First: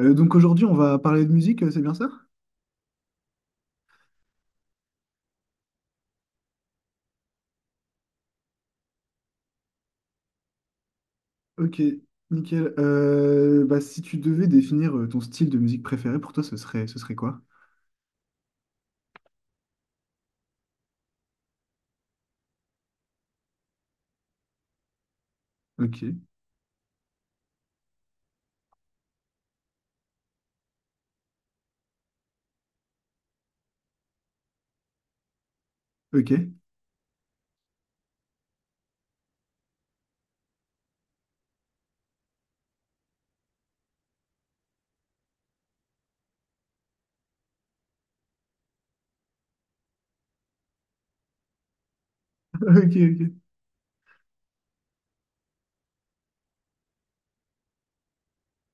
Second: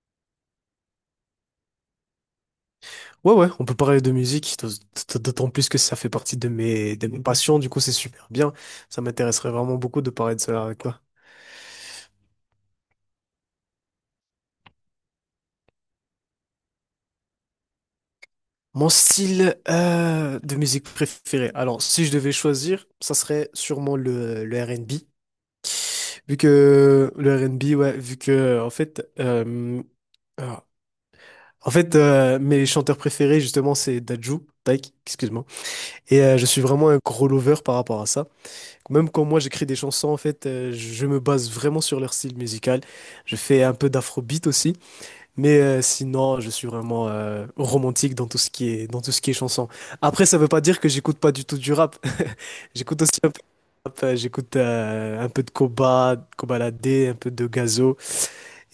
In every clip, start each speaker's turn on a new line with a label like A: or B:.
A: Donc aujourd'hui, on va parler de musique, c'est bien ça?
B: Ouais, ouais, on peut parler de musique, d'autant plus que ça fait partie de mes passions, du coup c'est super bien. Ça m'intéresserait vraiment beaucoup de parler de cela avec toi.
A: Ok, nickel. Bah, si tu devais définir ton style de musique préféré, pour toi, ce serait quoi?
B: Mon style de musique préféré. Alors, si je devais choisir, ça serait sûrement le R&B.
A: Ok,
B: Vu que le R&B, ouais, vu que en fait, ah, en fait, mes chanteurs préférés justement c'est Dadju, Taïk, excuse-moi. Et
A: ok,
B: je suis vraiment un gros lover par rapport à ça. Même quand moi j'écris des chansons, en fait, je me base vraiment sur leur style musical. Je fais un peu d'afrobeat aussi, mais sinon, je suis vraiment romantique dans tout ce qui est dans tout ce qui est chanson. Après, ça veut pas dire que j'écoute pas du tout du rap.
A: ok,
B: J'écoute aussi un peu
A: ok.
B: de rap, j'écoute un peu de Koba, Koba un peu de Gazo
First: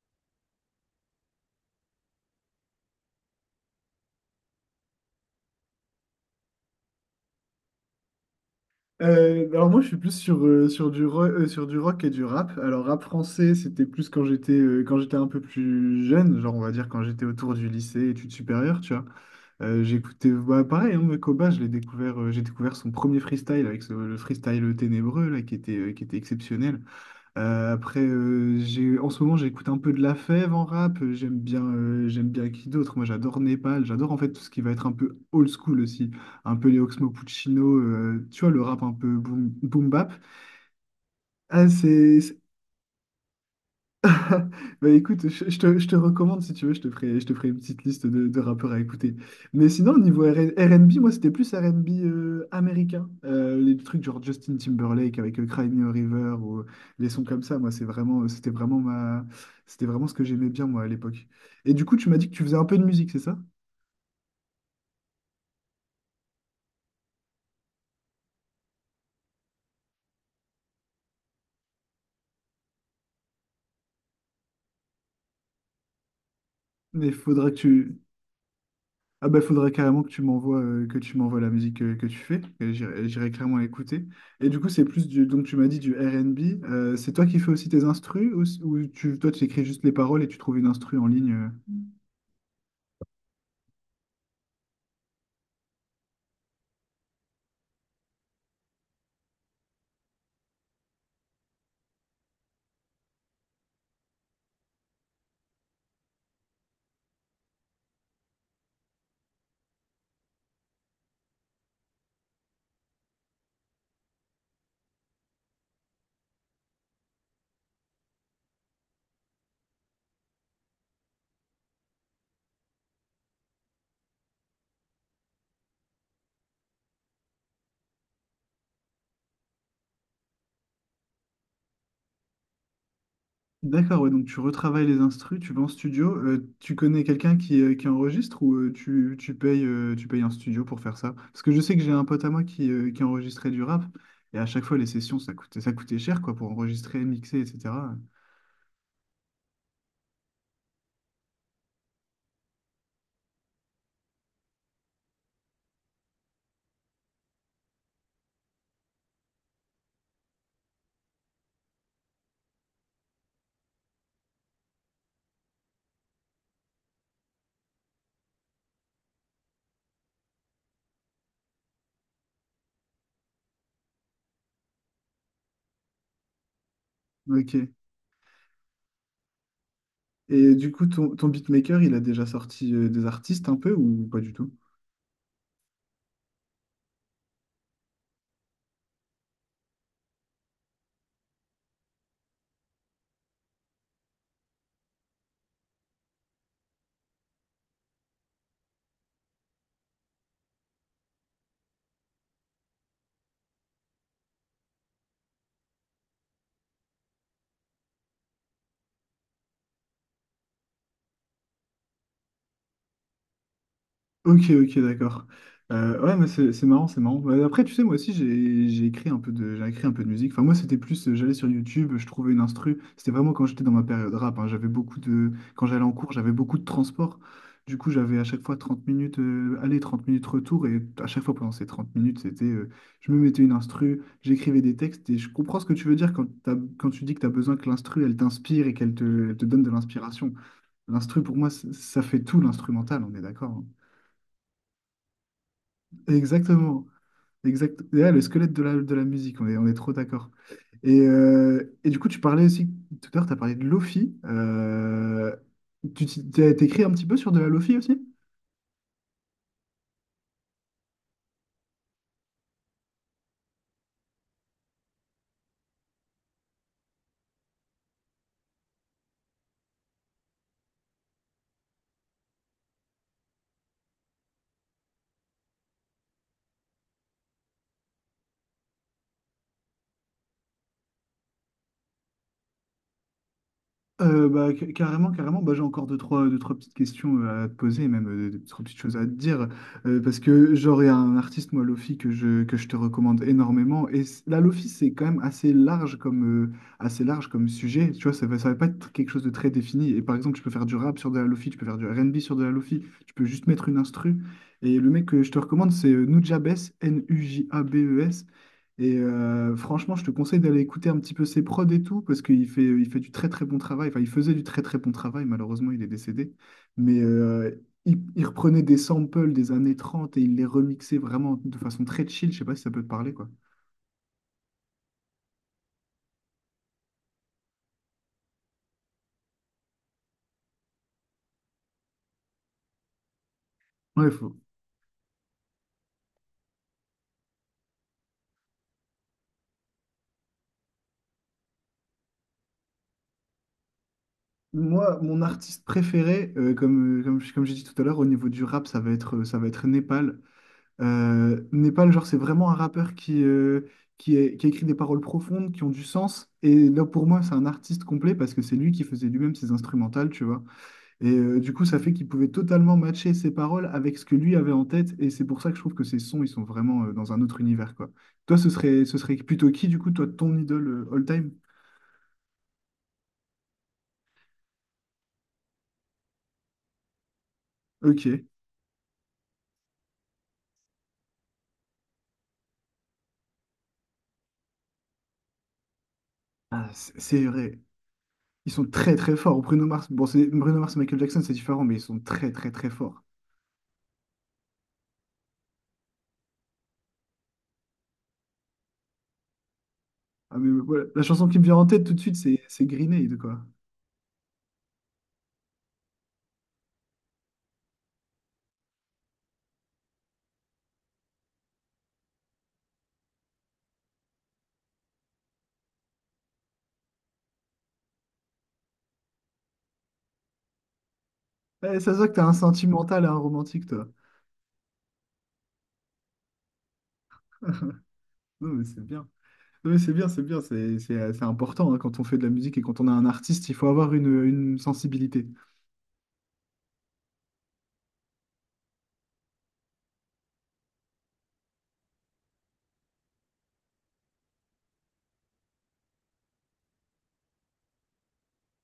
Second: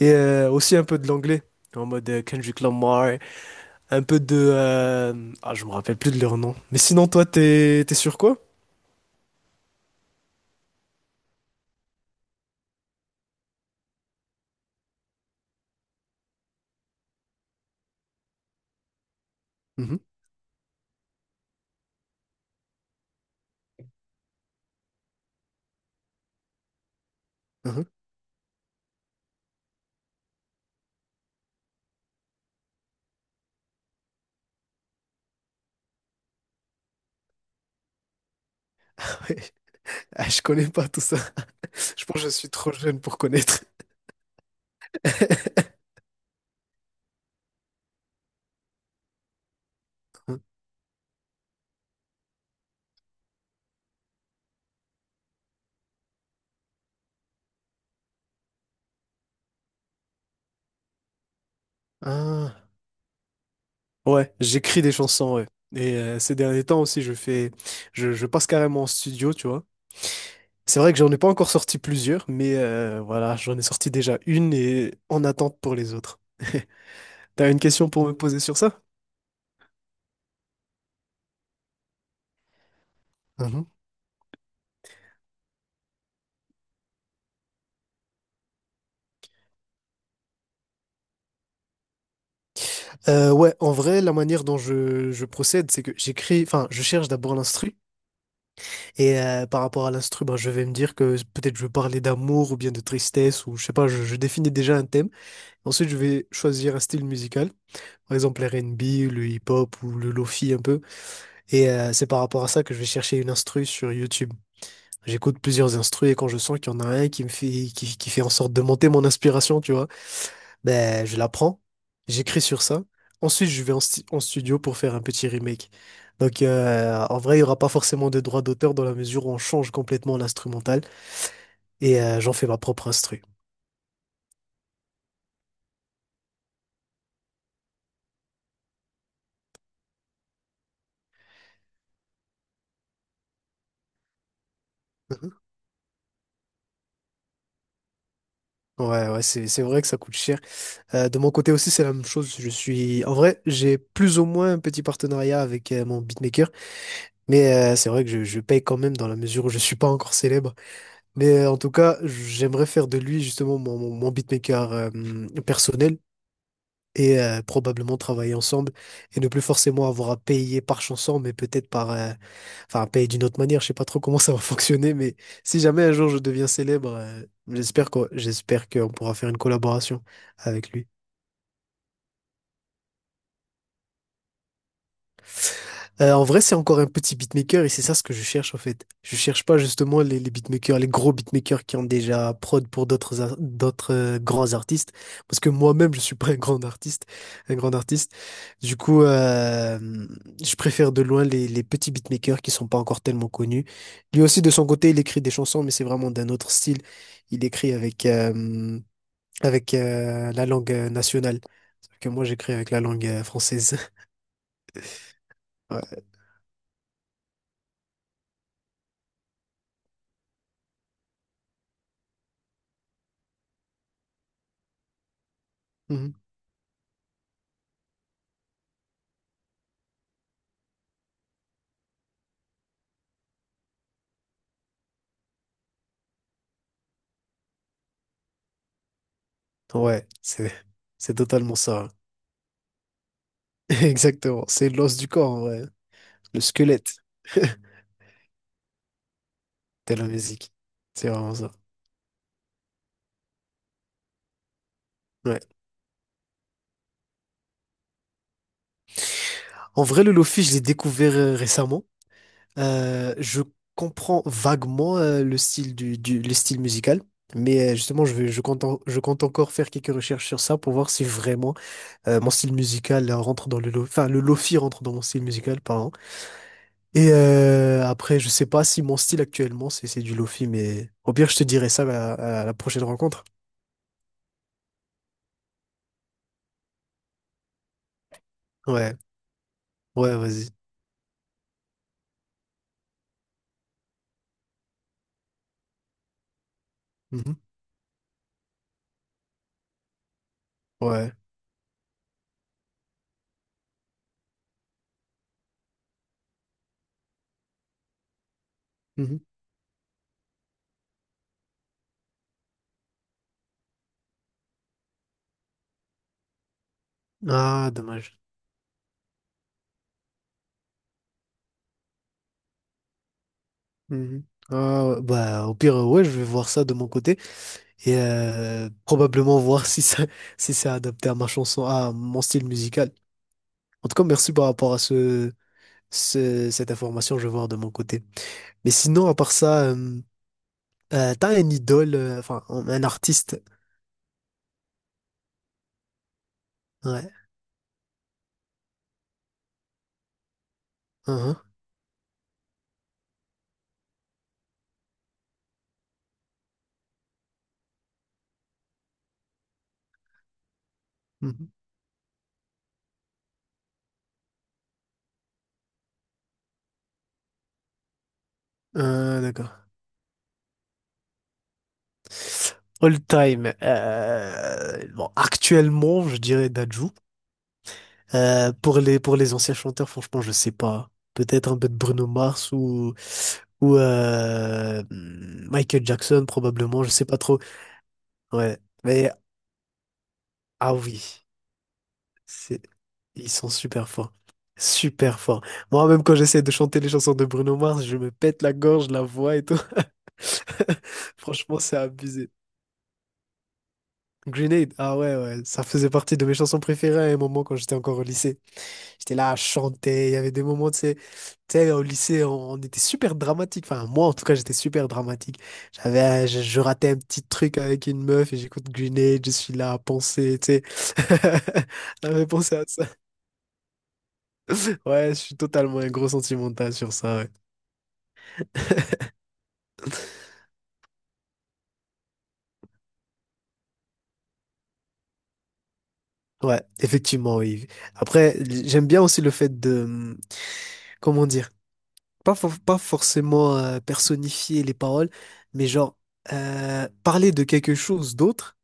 B: et aussi un peu de l'anglais. En mode Kendrick Lamar, un peu de... Ah, je me rappelle plus de leur nom. Mais sinon, toi, t'es sur quoi?
A: Alors moi, je suis plus sur sur du rock et du rap. Alors rap français, c'était plus quand j'étais un peu plus jeune, genre on va dire quand j'étais autour du lycée, études supérieures, tu vois.
B: Mhm,
A: J'écoutais, bah, pareil, hein, mais Koba, j'ai découvert son premier freestyle avec le freestyle ténébreux là, qui était exceptionnel.
B: mhm.
A: Après, en ce moment, j'écoute un peu de La Fève en rap. J'aime bien. Qui d'autre? Moi, j'adore Népal. J'adore en fait tout ce qui va être un peu old school aussi. Un peu les Oxmo Puccino, tu vois, le rap un peu boom, boom bap.
B: Ah, je connais pas tout ça.
A: Ah,
B: Je pense que je suis trop jeune pour connaître.
A: Bah écoute, je te recommande si tu veux, je te ferai une petite liste de rappeurs à écouter. Mais sinon, au niveau N B, moi c'était plus R R&B américain. Les trucs genre Justin Timberlake avec Cry Me a River ou les sons comme ça, moi c'est vraiment, c'était vraiment ma, c'était vraiment ce que j'aimais bien moi à l'époque. Et du coup, tu m'as dit que tu faisais un
B: Ah,
A: peu de musique, c'est ça?
B: ouais, j'écris des chansons, ouais. Et ces derniers temps aussi, je passe carrément en studio, tu vois. C'est vrai que j'en ai pas encore sorti plusieurs, mais voilà, j'en ai sorti déjà une et en attente pour les autres.
A: Mais faudra
B: T'as
A: que
B: une question
A: tu,
B: pour me poser sur ça?
A: Ah bah, faudrait carrément que tu m'envoies la musique que tu fais. Et J'irai clairement
B: Mhm.
A: écouter. Et du coup, c'est plus du donc tu m'as dit du R&B. C'est toi qui fais aussi tes instrus ou, ou tu toi tu écris juste les paroles et tu trouves une instru en ligne.
B: Ouais, en vrai, la manière dont je procède, c'est que j'écris, enfin, je cherche d'abord l'instru, et par rapport à l'instru, ben, je vais me dire que peut-être je veux parler d'amour ou bien de tristesse, ou je sais pas, je définis déjà un thème. Ensuite, je vais choisir un style musical, par exemple l'R and B, le hip-hop ou le lofi un peu. Et c'est par rapport à ça que je vais chercher une instru sur YouTube. J'écoute plusieurs instrus et quand je sens qu'il y en a un qui me qui fait en sorte de monter mon inspiration, tu vois, ben je la prends, j'écris sur ça. Ensuite, je vais en studio pour faire un petit remake. Donc, en vrai, il n'y aura pas forcément de droit d'auteur dans la mesure où on change complètement l'instrumental et j'en fais ma propre instru.
A: D'accord, ouais, donc tu retravailles les instrus, tu vas en studio. Tu connais quelqu'un qui enregistre ou tu payes un studio pour faire ça? Parce que je sais que j'ai un pote à moi qui enregistrait du rap et à chaque fois les sessions
B: Mhm.
A: ça coûtait cher quoi pour enregistrer, mixer, etc.
B: Ouais, c'est vrai que ça coûte cher. De mon côté aussi, c'est la même chose. Je suis, en vrai, j'ai plus ou moins un petit partenariat avec mon beatmaker, mais c'est vrai que je paye quand même dans la mesure où je suis pas encore célèbre. Mais en tout cas, j'aimerais faire de lui justement mon beatmaker personnel et probablement travailler ensemble et ne plus forcément avoir à payer par chanson, mais peut-être par, enfin, payer d'une autre manière, je sais pas trop comment ça va fonctionner, mais si jamais un jour je deviens célèbre,
A: Ok.
B: j'espère qu'on pourra faire une collaboration
A: Et du
B: avec
A: coup,
B: lui.
A: ton beatmaker, il a déjà sorti des artistes un peu ou pas du tout?
B: En vrai, c'est encore un petit beatmaker et c'est ça ce que je cherche en fait. Je cherche pas justement les beatmakers, les gros beatmakers qui ont déjà prod pour d'autres grands artistes, parce que moi-même je suis pas un grand artiste. Du coup, je préfère de loin les petits beatmakers qui sont pas encore tellement connus. Lui aussi de son côté, il écrit des chansons, mais c'est vraiment d'un autre style. Il écrit avec la langue nationale, sauf que moi j'écris avec la langue française.
A: Ok, ok, d'accord. Ouais, mais c'est marrant, c'est marrant. Bah, après, tu sais, moi aussi, j'ai écrit un peu de musique. Enfin, moi, j'allais sur YouTube, je trouvais une instru. C'était vraiment quand j'étais dans ma période rap, hein. Quand j'allais en cours,
B: Ouais.
A: j'avais beaucoup de transport. Du coup, j'avais à chaque fois 30 minutes aller, 30 minutes retour. Et à chaque fois, pendant ces 30 minutes, je me mettais une instru, j'écrivais des textes. Et je comprends ce que tu veux dire quand, quand tu dis que tu as besoin que l'instru, elle t'inspire et qu'elle te donne de
B: Ouais,
A: l'inspiration.
B: c'est
A: L'instru, pour moi,
B: totalement ça, hein.
A: ça fait tout l'instrumental, on est d'accord, hein.
B: Exactement. C'est l'os du corps, en vrai. Le
A: Exactement.
B: squelette
A: Exact. Et là, le squelette de la musique, on est trop
B: de la
A: d'accord.
B: musique.
A: Et,
B: C'est vraiment ça.
A: euh, et du coup, tout à l'heure, tu as parlé de Lofi.
B: Ouais.
A: Tu t'es- t'as T'écris un petit peu sur de la Lofi aussi?
B: En vrai, le lofi, je l'ai découvert récemment. Je comprends vaguement le style le style musical. Mais justement, je compte, je compte encore faire quelques recherches sur ça pour voir si vraiment mon style musical rentre dans le lo- enfin, le lofi rentre dans mon style musical, pardon. Et après, je sais pas si mon style actuellement, c'est du lofi, mais au pire, je te dirai ça à la prochaine rencontre.
A: Bah, carrément, carrément. Bah, j'ai encore deux, trois petites questions à te poser, même deux, trois petites choses
B: Ouais,
A: à te dire.
B: ouais,
A: Parce
B: vas-y.
A: que, genre, il y a un artiste, moi, Lofi, que je te recommande énormément. Et la Lofi, c'est quand même assez large
B: Mhm.
A: comme sujet. Tu vois, ça va pas être quelque chose de très défini. Et par exemple, tu peux faire du rap sur
B: Ouais.
A: de la Lofi, tu peux faire du R&B sur de la Lofi, tu peux juste mettre une instru. Et le mec que je te recommande, c'est Nujabes, Nujabes.
B: Mhm.
A: Franchement, je te conseille d'aller écouter un petit peu ses prods et tout, parce qu'il fait du très très bon travail. Enfin, il faisait du très très bon travail, malheureusement, il est décédé. Mais euh,
B: Ah,
A: il,
B: dommage.
A: il reprenait des samples des années 30 et il les remixait vraiment de façon très chill. Je sais pas si ça peut te parler, quoi.
B: Mhm. Ah, ouais, bah, au pire, ouais, je vais voir ça de mon côté et probablement voir si ça, si c'est adapté à ma chanson, à mon style musical. En tout cas,
A: Ouais,
B: merci
A: faut...
B: par rapport à cette information, je vais voir de mon côté. Mais sinon, à part ça, t'as un idole, enfin, un artiste.
A: Moi, mon artiste préféré,
B: Ouais.
A: comme j'ai dit tout à l'heure, au niveau du rap, ça va être Népal. Népal, genre, c'est vraiment un rappeur qui a écrit des paroles profondes, qui ont du sens. Et là, pour moi, c'est un artiste complet parce que c'est lui qui faisait lui-même ses instrumentales, tu vois.
B: Mhm.
A: Du coup, ça fait qu'il pouvait totalement matcher ses paroles avec ce que lui avait en tête. Et c'est pour ça que je trouve que ses sons, ils sont vraiment dans un autre univers, quoi. Toi, ce serait plutôt
B: D'accord.
A: qui, du coup, toi, ton idole all time?
B: All time. Bon, actuellement, je dirais Dadju.
A: Ok.
B: Pour les anciens chanteurs, franchement, je sais pas. Peut-être un peu de Bruno Mars ou Michael Jackson
A: Ah,
B: probablement. Je sais pas
A: c'est
B: trop.
A: vrai. Ils
B: Ouais.
A: sont très,
B: Mais
A: très forts. Bruno Mars, bon, c'est Bruno
B: ah
A: Mars et Michael Jackson,
B: oui,
A: c'est différent, mais ils sont très, très,
B: c'est
A: très forts.
B: Ils sont super forts, super forts. Moi, même quand j'essaie de chanter les chansons de Bruno Mars, je me pète la gorge, la voix et tout.
A: Ah, mais voilà, la chanson qui me vient
B: Franchement,
A: en
B: c'est
A: tête tout de suite,
B: abusé.
A: c'est Green Aid, quoi.
B: Grenade, ah ouais, ouais, ça faisait partie de mes chansons préférées à un moment quand j'étais encore au lycée. J'étais là à chanter, il y avait des moments, tu sais, au lycée, on était super dramatique. Enfin, moi, en tout cas, j'étais super dramatique. Je ratais un petit truc avec une meuf et j'écoute Grenade, je suis là à penser, tu sais.
A: Eh, ça se voit que t'as
B: J'avais
A: un
B: pensé à ça.
A: sentimental et un romantique, toi.
B: Ouais, je suis totalement un gros sentimental sur ça, ouais.
A: Non, mais c'est bien. Non, mais c'est bien, c'est bien. C'est important hein, quand on fait de la musique et quand on a un artiste, il faut avoir une sensibilité.
B: Ouais, effectivement, oui. Après, j'aime bien aussi le fait de, comment dire, pas forcément personnifier les paroles, mais genre parler de quelque chose d'autre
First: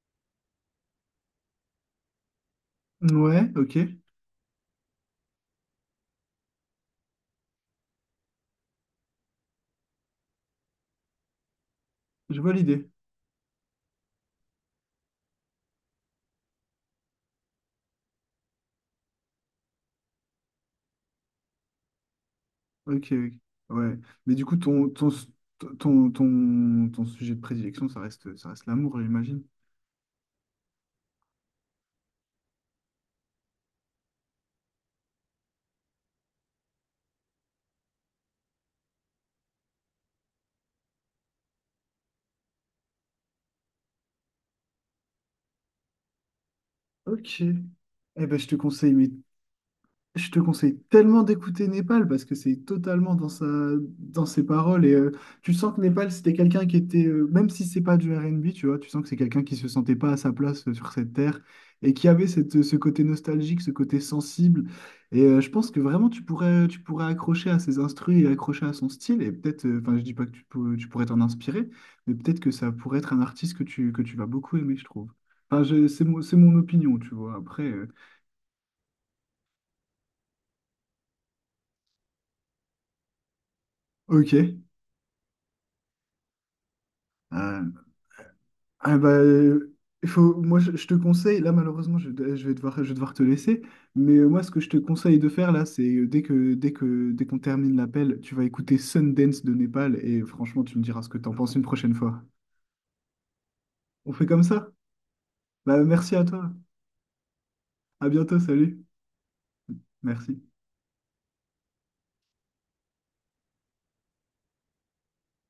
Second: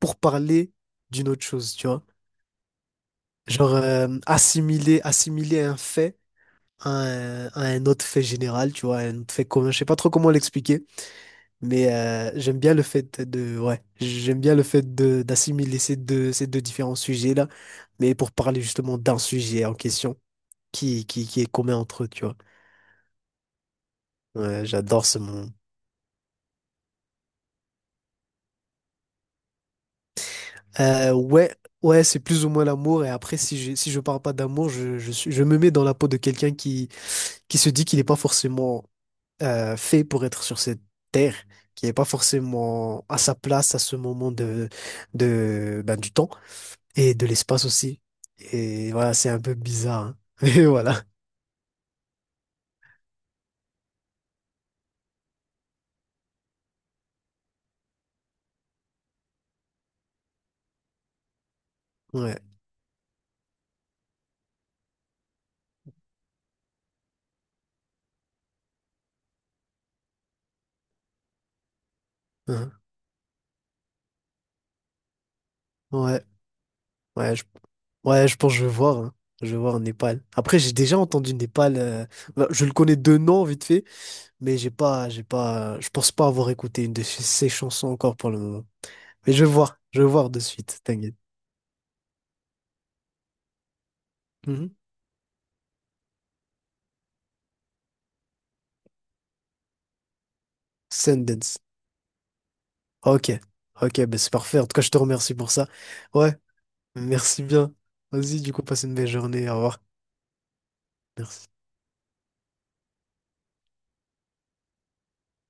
B: pour parler d'une autre chose, tu vois.
A: Ouais,
B: Genre
A: ok.
B: assimiler un fait à un autre fait général, tu vois, un autre fait commun. Je sais pas trop comment l'expliquer, mais
A: Je vois l'idée.
B: j'aime bien le fait de ces deux différents sujets-là, mais pour parler justement d'un sujet en question qui est commun entre eux, tu vois.
A: Ok, ok. Ouais. Mais du coup,
B: Ouais,
A: ton,
B: j'adore
A: ton,
B: ce moment.
A: ton, ton, ton sujet de prédilection, ça reste l'amour, j'imagine.
B: Euh, ouais, ouais, c'est plus ou moins l'amour. Et après, si je parle pas d'amour, je me mets dans la peau de quelqu'un qui se dit qu'il n'est pas forcément fait pour être sur cette terre, qui n'est pas forcément à sa place à ce moment ben, du temps et de
A: Ok.
B: l'espace aussi.
A: Ben, je te
B: Et
A: conseille, mais
B: voilà, c'est un peu bizarre, hein.
A: Je te
B: Mais
A: conseille
B: voilà.
A: tellement d'écouter Népal parce que c'est totalement dans ses paroles et tu sens que Népal c'était quelqu'un qui était même si c'est pas du R&B, tu vois, tu sens que c'est quelqu'un qui se sentait pas à sa place sur cette terre et qui avait
B: Ouais.
A: ce côté nostalgique, ce côté sensible et je pense que vraiment tu pourrais accrocher à ses instrus et accrocher à son style et peut-être enfin je dis pas que tu, pour- tu pourrais t'en inspirer, mais peut-être que ça
B: Hein.
A: pourrait être un artiste que tu vas beaucoup aimer, je trouve, c'est mon,
B: Ouais.
A: c'est mon opinion, tu vois,
B: Ouais, je,
A: après
B: ouais, je pense que je vais voir, hein. Je vais voir en Népal. Après, j'ai déjà entendu Népal. Ben, je le connais de nom, vite fait.
A: ok.
B: Mais j'ai pas, je pense pas avoir écouté une de ses
A: Euh,
B: chansons encore pour le moment.
A: Ah bah,
B: Mais
A: euh,
B: je vais
A: il
B: voir
A: faut,
B: de suite,
A: je te
B: t'inquiète.
A: conseille, là malheureusement je vais devoir te laisser, mais moi ce que je
B: Mhm.
A: te conseille de faire là, c'est dès qu'on termine l'appel, tu vas écouter Sundance de Népal et franchement tu me diras ce que t'en penses
B: Sundance.
A: une prochaine fois.
B: Ok, ok,
A: On
B: ben
A: fait
B: c'est
A: comme
B: parfait. En
A: ça?
B: tout cas, je te remercie pour ça.
A: Bah merci à
B: Ouais,
A: toi,
B: merci bien.
A: à bientôt,
B: Vas-y, du coup, passe
A: salut,
B: une belle journée. Au revoir.
A: merci.
B: Merci.